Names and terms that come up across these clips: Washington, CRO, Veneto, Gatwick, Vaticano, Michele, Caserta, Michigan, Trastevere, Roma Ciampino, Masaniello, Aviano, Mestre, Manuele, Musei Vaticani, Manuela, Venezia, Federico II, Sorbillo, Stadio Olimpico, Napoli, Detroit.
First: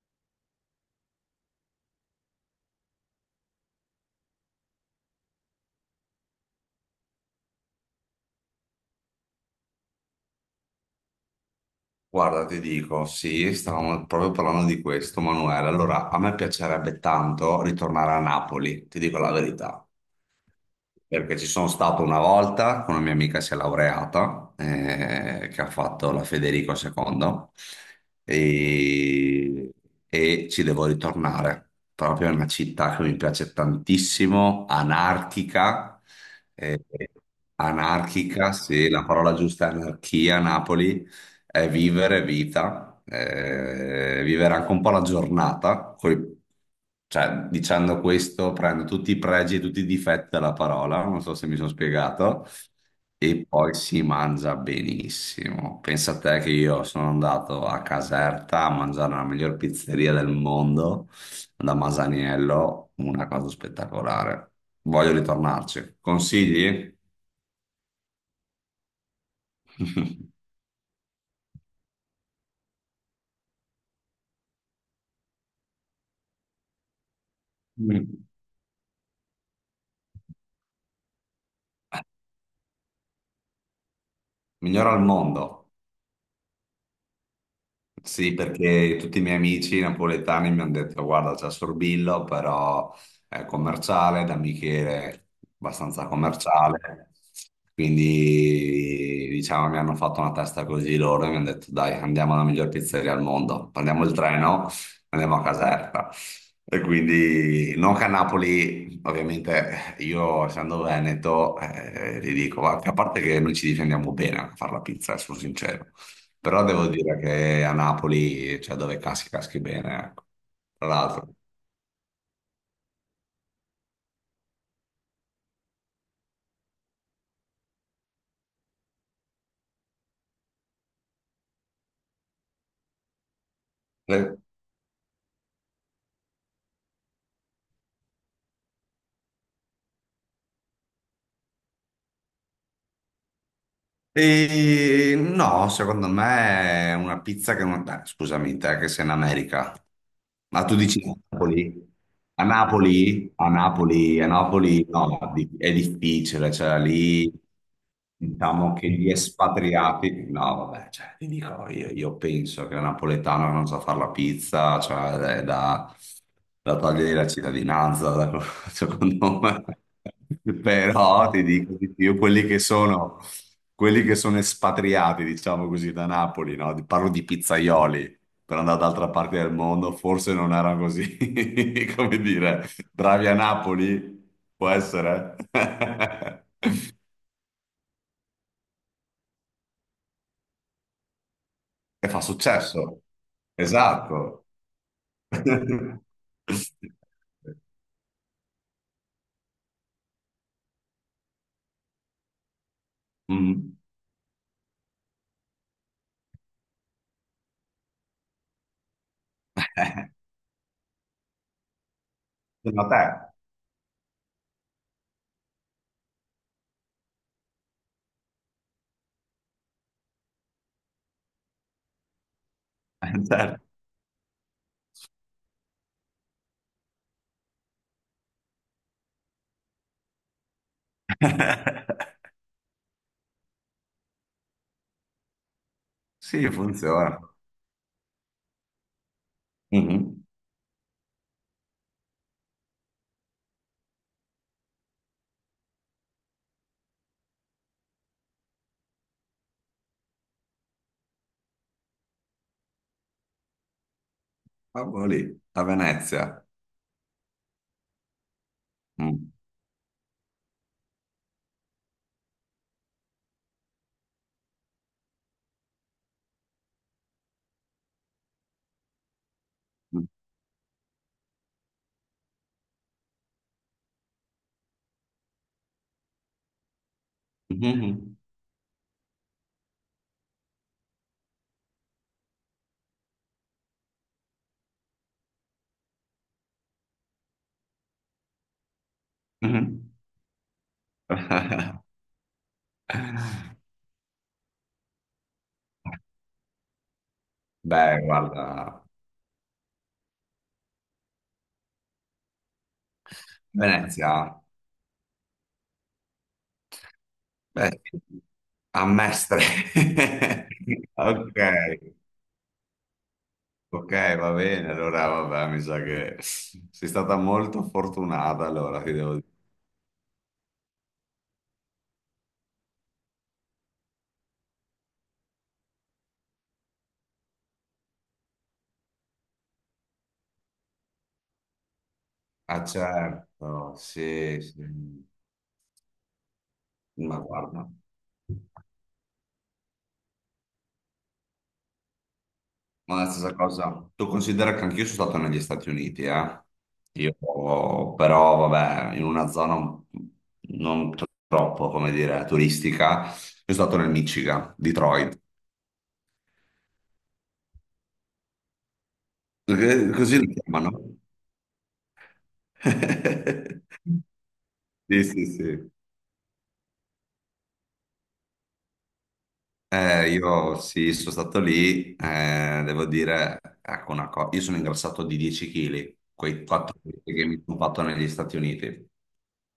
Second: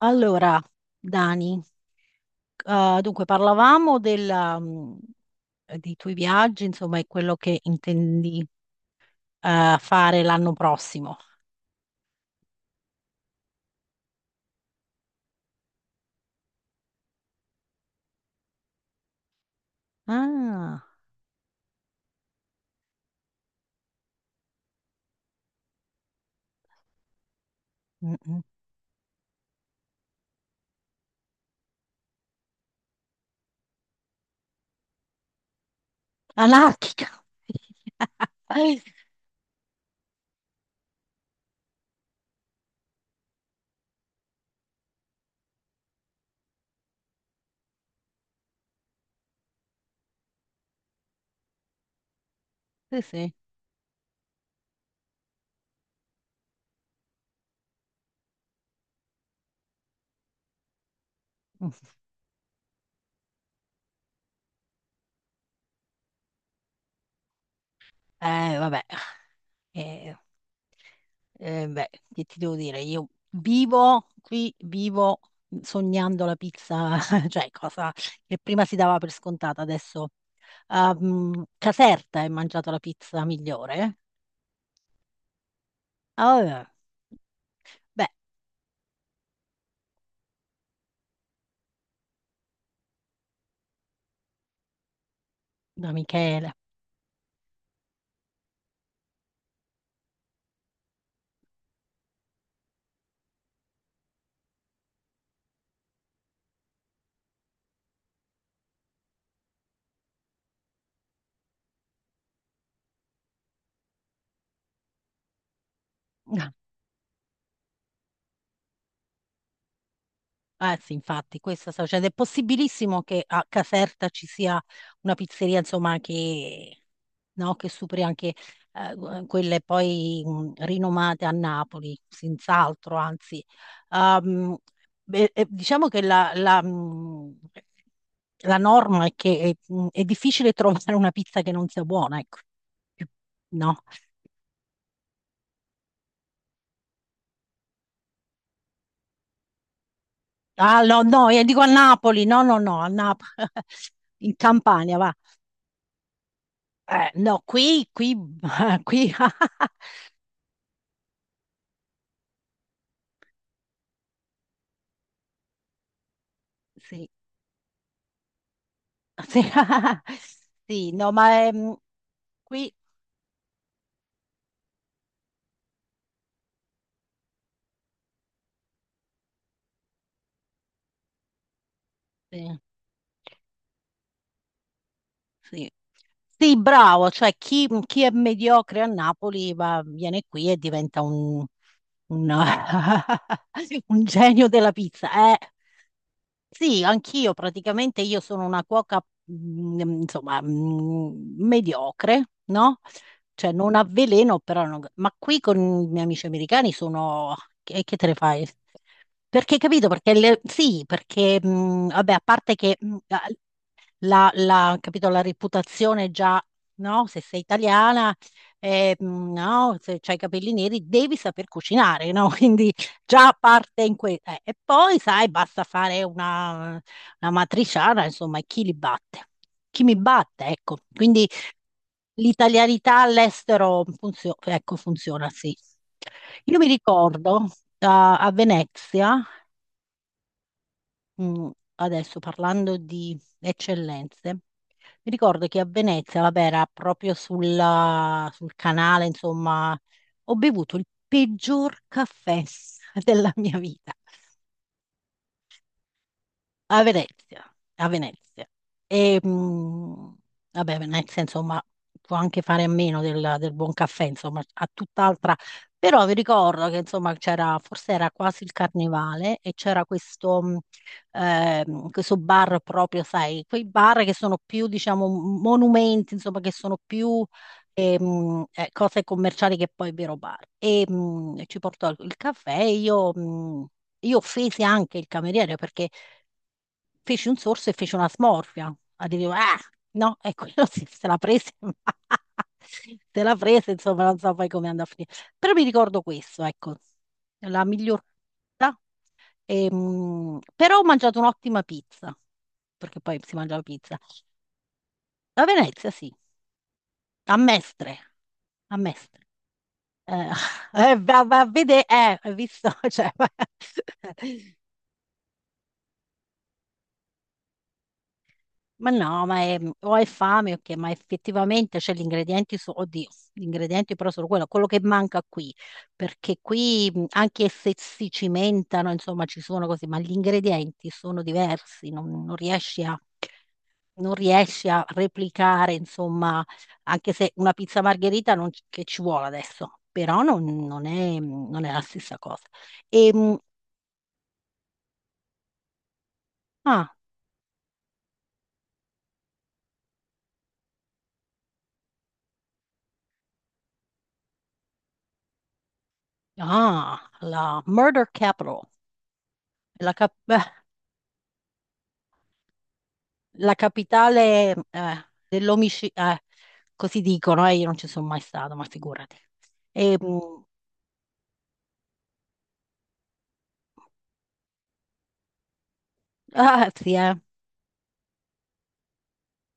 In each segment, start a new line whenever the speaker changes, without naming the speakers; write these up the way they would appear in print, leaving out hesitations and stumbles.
Allora, Dani, dunque parlavamo della, dei tuoi viaggi, insomma, e quello che intendi fare l'anno prossimo.
Guarda, ti dico, sì, stavamo proprio parlando di questo, Manuele. Allora, a me piacerebbe tanto ritornare a Napoli, ti dico la verità,
Ah,
perché ci sono stato una volta con una mia amica si è laureata, che ha fatto la Federico II,
mm, mm.
e, e ci devo ritornare. Proprio è una città che mi piace tantissimo, anarchica, eh,
Anarchica!
anarchica, sì, la parola giusta è anarchia, Napoli è vivere vita, vivere anche un po' la giornata, cioè dicendo questo prendo tutti i pregi e tutti i difetti della parola, non so se mi sono spiegato,
Sì, sì.
e poi si mangia benissimo. Pensa a te che io sono andato a Caserta a mangiare la miglior pizzeria del mondo,
Mm.
da Masaniello, una cosa spettacolare. Voglio ritornarci. Consigli?
Eh, vabbè, Eh, beh, che ti devo dire? Io vivo qui, vivo sognando la pizza, cioè cosa
Mm.
che prima si dava per scontata, adesso... Ah, Caserta hai mangiato la pizza migliore?
Migliora al mondo.
Ah, beh,
Sì, perché tutti i miei amici napoletani mi hanno detto, guarda, c'è Sorbillo, però è commerciale, da Michele,
da
abbastanza
Michele.
commerciale. Quindi, diciamo, mi hanno fatto una testa così loro e mi hanno detto, dai, andiamo alla miglior pizzeria al mondo, prendiamo il treno, andiamo a Caserta. E quindi, non che a Napoli, ovviamente, io essendo veneto, ti dico, a parte che noi ci difendiamo bene a fare la pizza, sono sincero. Però devo dire che a Napoli, cioè dove caschi, caschi bene, ecco.
Ah, eh
Tra
sì,
l'altro.
infatti, questo sta succedendo. È possibilissimo che a Caserta ci sia una pizzeria, insomma, che, no, che superi anche quelle poi rinomate a Napoli, senz'altro, anzi.
le-
Ehm, beh, diciamo che la la norma è che è difficile trovare una pizza che non sia buona, ecco. Più- No?
E no, secondo me è una pizza che non. Beh, scusami, te che sei in America. Ma tu
Ah,
dici
no, no, io dico a
Napoli?
Napoli, no,
A
no, no, a Napoli,
Napoli? A Napoli, a
in
Napoli
Campania, va.
no, è difficile, cioè lì
No, qui, qui,
diciamo che gli
qui,
espatriati, no vabbè, cioè, ti dico, io penso che un napoletano non sa fare la pizza, cioè è da
sì,
togliere la cittadinanza, secondo
sì,
me.
sì, no,
Però ti
ma
dico
ehm,
di più,
qui,
quelli che sono espatriati, diciamo così, da Napoli, no? Parlo di pizzaioli per andare d'altra parte del mondo, forse non erano così, come
sì,
dire, bravi a Napoli, può essere.
sì. Sì, bravo, cioè chi, chi è mediocre a Napoli va, viene qui e diventa
E fa
un,
successo.
un
Esatto.
genio della pizza, eh. Sì, anch'io praticamente io sono una cuoca, insomma, mediocre, no? Cioè non
Mm.
avveleno, però non- Ma qui con i miei amici americani sono... che te ne fai? Perché, capito? Perché le- sì, perché, vabbè, a parte
Sì.
che
Ma
mm,
te,
capito, la reputazione già, no? Se sei italiana, no? Se hai i capelli neri, devi saper cucinare, no? Quindi
eh,
già
certo.
parte in questo. E poi, sai, basta fare una matriciana, insomma, e chi li batte? Chi mi batte, ecco. Quindi l'italianità all'estero funzio- ecco, funziona, sì.
Sì,
Io mi
funziona.
ricordo a Venezia,
Mhm.
mm, adesso parlando di eccellenze, mi ricordo che a Venezia, vabbè, era proprio sulla- sul canale, insomma, ho bevuto il peggior caffè della mia vita
Ah, boh, lì, a Venezia.
a Venezia, a Venezia. E,
Mm.
mh, vabbè, Venezia, insomma, può anche fare a meno del, del buon caffè, insomma, a tutt'altra. Però vi ricordo che, insomma, c'era, forse era quasi il carnevale e c'era questo questo bar proprio, sai, quei bar che sono più, diciamo, monumenti, insomma, che sono più
Mhm.
cose commerciali che poi vero bar. Ci portò il caffè e io... Io offesi anche il cameriere perché feci un sorso e fece una smorfia. Ah, dicevo, ah,
Mhm.
no, e quello si- se la prese, ma se la prese, insomma, non so poi come andò a finire. Però mi ricordo questo, ecco, la miglior
Beh, guarda,
pizza. Però ho mangiato un'ottima pizza, perché poi si mangiava pizza.
Venezia,
A Venezia, sì, a
beh,
Mestre, a
a
Mestre.
Mestre.
Eh, va,
Ok,
va a vedere, hai visto? Cioè,
ok, va bene. Allora, vabbè, mi sa che sei stata molto fortunata, allora,
Ma
ti devo
no,
dire.
ma è- o hai fame o che, ma effettivamente c'è gli ingredienti, su, oddio, gli ingredienti però sono quello, quello che manca qui, perché qui anche se si cimentano, insomma, ci sono così, ma gli ingredienti sono diversi, non, non
Ah,
riesci a,
certo,
non
sì,
riesci a
sì.
replicare, insomma, anche
Ma
se una
guarda,
pizza margherita non, c- che ci vuole adesso, però non, non è, non è la stessa cosa.
ma
E,
la stessa
mh,
cosa. Tu considera che anch'io sono stato negli Stati Uniti, eh?
ah,
Io, però, vabbè, in una zona non troppo, come dire, turistica. Io sono stato nel Michigan, Detroit.
ah, la Murder Capital,
Perché
la cap-
così lo chiamano.
la capitale
Sì, sì, sì.
dell'omicidio, così dicono, io non ci sono mai stato, ma figurati. E, mm,
Io sì, sono stato lì, devo dire, ecco una cosa, io sono ingrassato di 10 kg, quei
ah,
4
sì,
kg che mi sono fatto negli Stati Uniti,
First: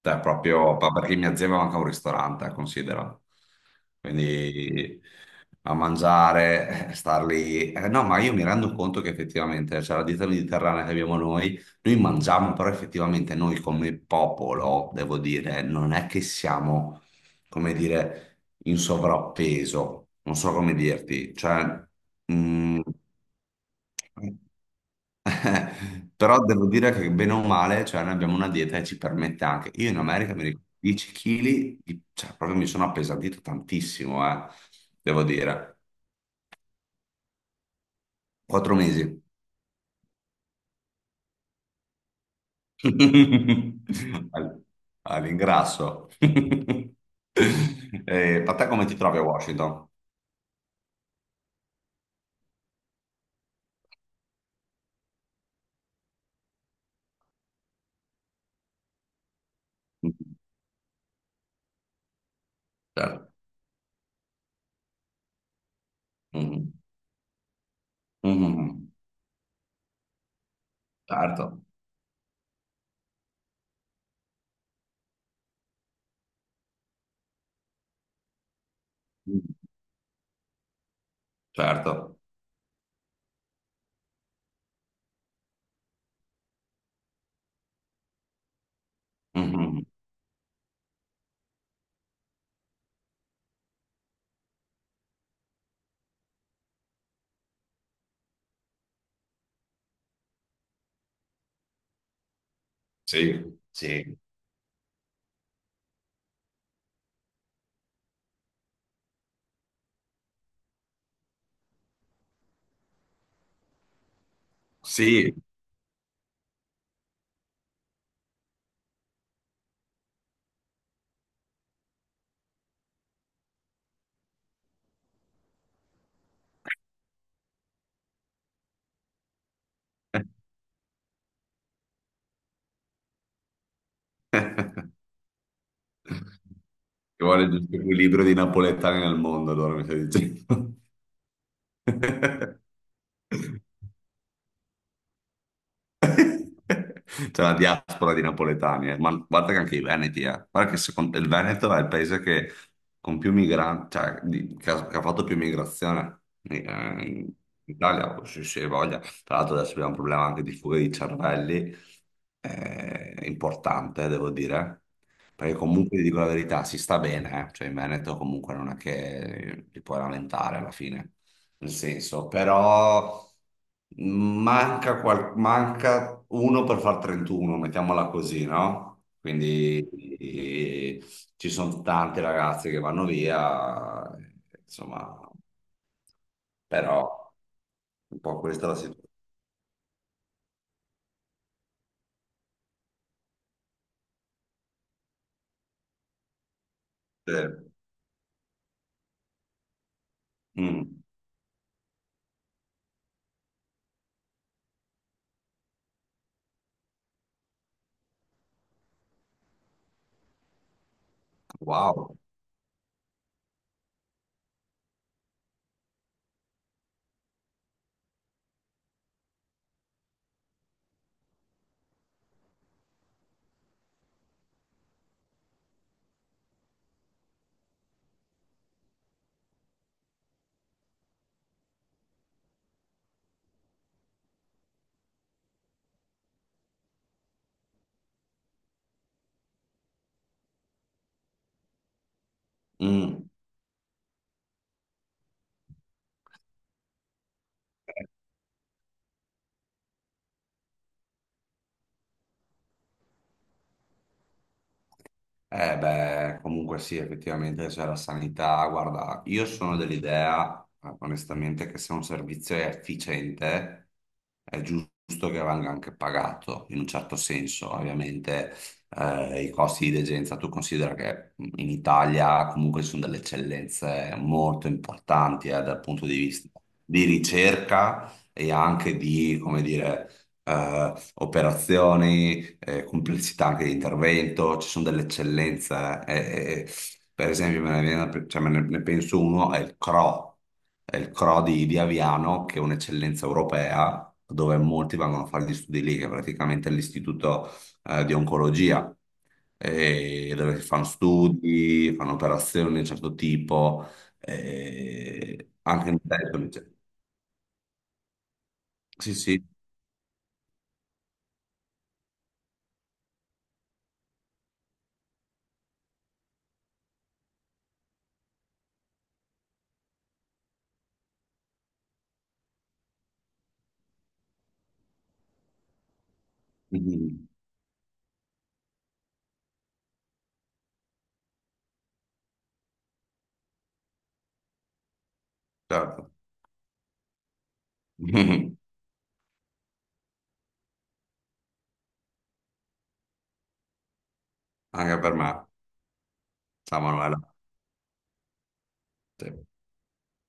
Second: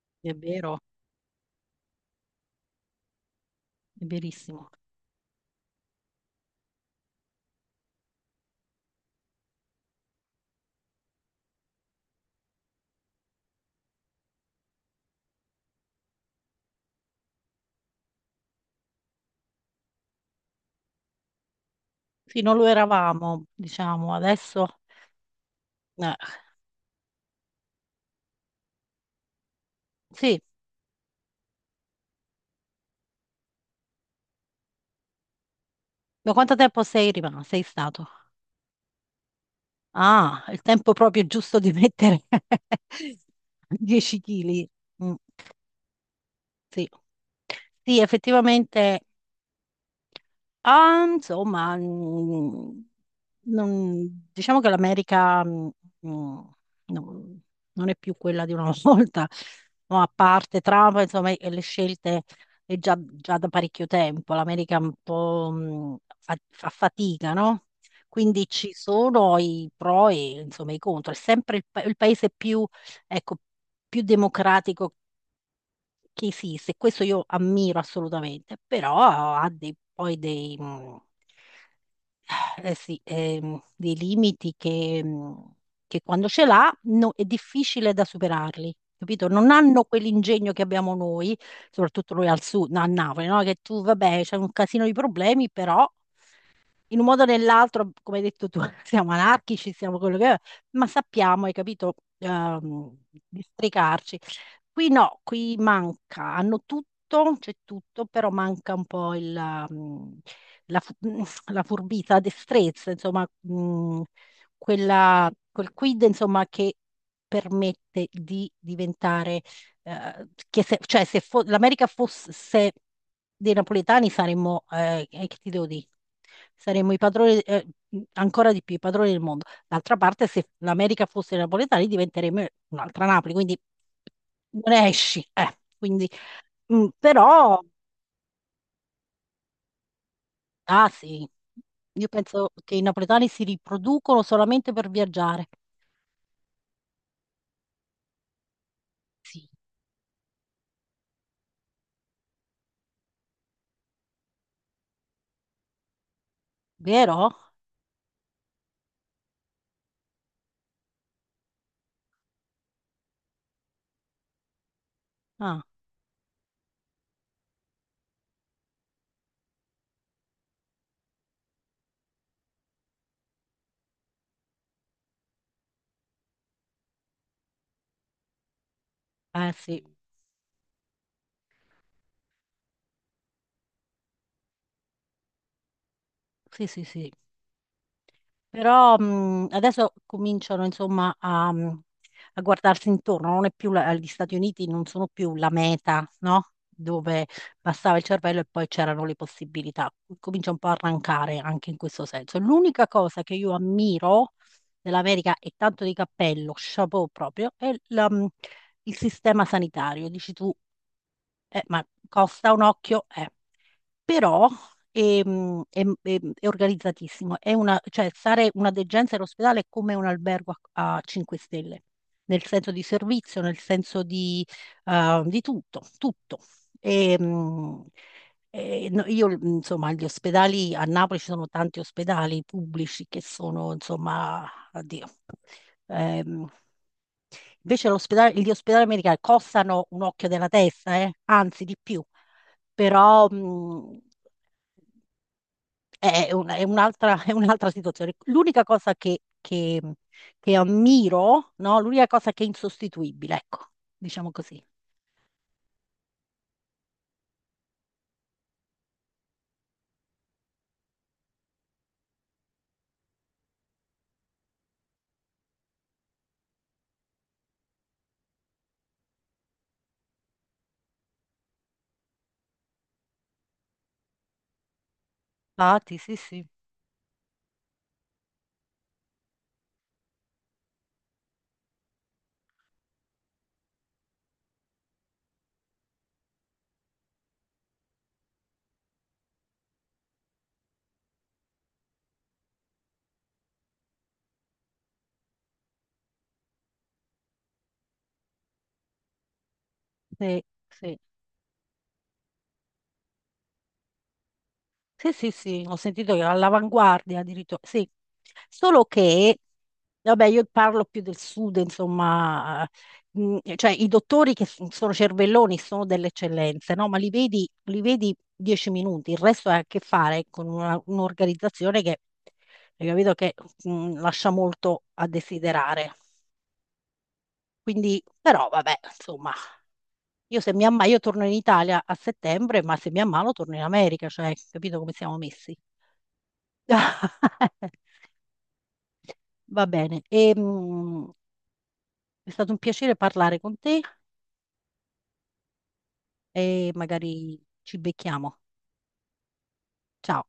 cioè
è
proprio
vero,
ma perché mia zia aveva anche un ristorante, considera,
è verissimo.
quindi a mangiare, star lì, eh, no, ma io mi rendo conto che effettivamente, cioè la dieta mediterranea che abbiamo noi, noi mangiamo, però effettivamente noi come popolo, devo dire, non è che siamo, come dire in sovrappeso, non so come dirti, cioè,
Sì, non lo
mm,
eravamo, diciamo, adesso... eh,
però devo dire che bene o male, cioè, noi abbiamo una dieta che ci permette anche, io in America
sì,
mi ricordo 10 kg, cioè, proprio mi sono appesantito tantissimo, devo dire,
da quanto tempo sei rimasto? Sei stato?
4 mesi.
Ah, il tempo proprio giusto di mettere 10
All-
kg.
All'ingrasso.
Sì. Sì,
Ma te come ti
effettivamente
trovi a Washington?
Ah, insomma, non- diciamo che l'America mm, non, non è più quella di una volta, no, a
Mm.
parte Trump, insomma, e le scelte è già,
Certo.
già da parecchio tempo. L'America un po' fa, fa
Mhm.
fatica, no? Quindi ci
Mhm.
sono i pro e insomma, i contro. È sempre
Certo.
il, pa- il paese più, ecco, più democratico che esiste, questo io ammiro assolutamente, però ha dei- poi dei,
Certo.
eh sì, dei limiti che quando ce l'ha no- è difficile da superarli. Capito? Non hanno
Mhm.
quell'ingegno che abbiamo noi, soprattutto noi al sud, no, a Napoli, no? Che tu, vabbè, c'è un casino di problemi, però in un modo o nell'altro, come hai detto tu, siamo anarchici, siamo quello che è, ma sappiamo, hai capito,
Sì. Sì.
districarci. Qui no, qui manca, hanno tutto, c'è tutto, però manca un po' il, la, fu- mm, la furbizia, la destrezza, insomma, quella-
Sì.
quel quid, insomma, che permette di diventare, che se, cioè se fo- l'America fosse dei napoletani saremmo, che ti devo dire, saremmo i padroni, ancora di più, i padroni del mondo. D'altra parte, se l'America fosse napoletani, diventeremmo un'altra Napoli, quindi non esci.
Ci vuole il
Però,
giusto equilibrio di napoletani nel mondo, allora mi stai dicendo.
ah sì, io penso che i napoletani si riproducono solamente per viaggiare.
C'è la diaspora di napoletani, eh. Ma
Sì,
guarda che anche i Veneti, eh. Guarda che il Veneto è il paese che, con più migranti, cioè, che ha fatto più migrazione in
vero?
Italia, se si voglia. Tra l'altro adesso abbiamo un problema anche di fuga di cervelli, importante, devo dire. Perché
Ah,
comunque, ti dico la verità, si sta bene, eh. Cioè in Veneto comunque non è che ti puoi lamentare alla fine nel senso, però manca, manca uno per far 31, mettiamola così, no?
eh sì,
Quindi eh, ci sono tante ragazze che vanno via, insomma,
sì, sì, sì.
però un po' questa è la
Però
situazione.
adesso cominciano insomma a, a guardarsi intorno, non è più la- gli Stati Uniti non sono più la meta, no? Dove passava il cervello e poi c'erano le possibilità. Comincia un po' a
Mm.
arrancare anche in questo senso. L'unica cosa che io ammiro dell'America, e tanto di cappello, chapeau proprio, è il sistema sanitario. Dici tu, ma
Wow.
costa un occhio, eh. Però è organizzatissimo. È una, cioè, stare una degenza all'ospedale è come un albergo a 5 stelle, nel senso di servizio, nel senso di tutto, tutto. Ehm, no, io, insomma, gli ospedali a Napoli ci sono tanti ospedali pubblici che sono, insomma, addio. ehm, Invece l'ospedale- gli ospedali americani costano un occhio della testa, anzi di più, però
Mm.
mh, è un'altra è un'altra situazione. L'unica cosa che ammiro, no? L'unica cosa che è insostituibile, ecco, diciamo così.
Eh beh, comunque sì, effettivamente c'è la sanità. Guarda, io sono dell'idea, onestamente, che se un servizio è efficiente, è giusto che venga anche pagato, in un certo senso. Ovviamente, i costi di degenza, tu considera che in Italia comunque ci sono delle eccellenze molto importanti, dal
Infatti,
punto
sì,
di
sì,
vista di ricerca e anche di, come dire, operazioni complessità anche di intervento, ci sono delle eccellenze. eh, eh, eh, per esempio, cioè, ne penso uno, è il CRO, di Aviano, che è un'eccellenza europea, dove molti vanno a fare gli studi lì, che è praticamente l'istituto di oncologia,
sì,
dove si fanno
sì.
studi, fanno operazioni di un certo tipo,
Sì, sì, sì, ho
anche in
sentito che era
Italia, cioè.
all'avanguardia addirittura. Sì, solo
Sì,
che,
sì.
vabbè, io parlo più del sud, insomma, cioè i dottori che s- sono cervelloni sono delle eccellenze, no? Ma li vedi 10 minuti, il resto ha a che fare con una- un'organizzazione che, hai capito, che lascia molto a desiderare.
Mhm.
Quindi, però, vabbè, insomma, io se mi ammalo, io torno in Italia a settembre, ma se mi ammalo torno in America, cioè, capito come siamo messi?
Certo.
Va bene, è stato un piacere parlare con te
Anche per me,
e
ciao Manuela.
magari ci becchiamo.
Sì.
Ciao.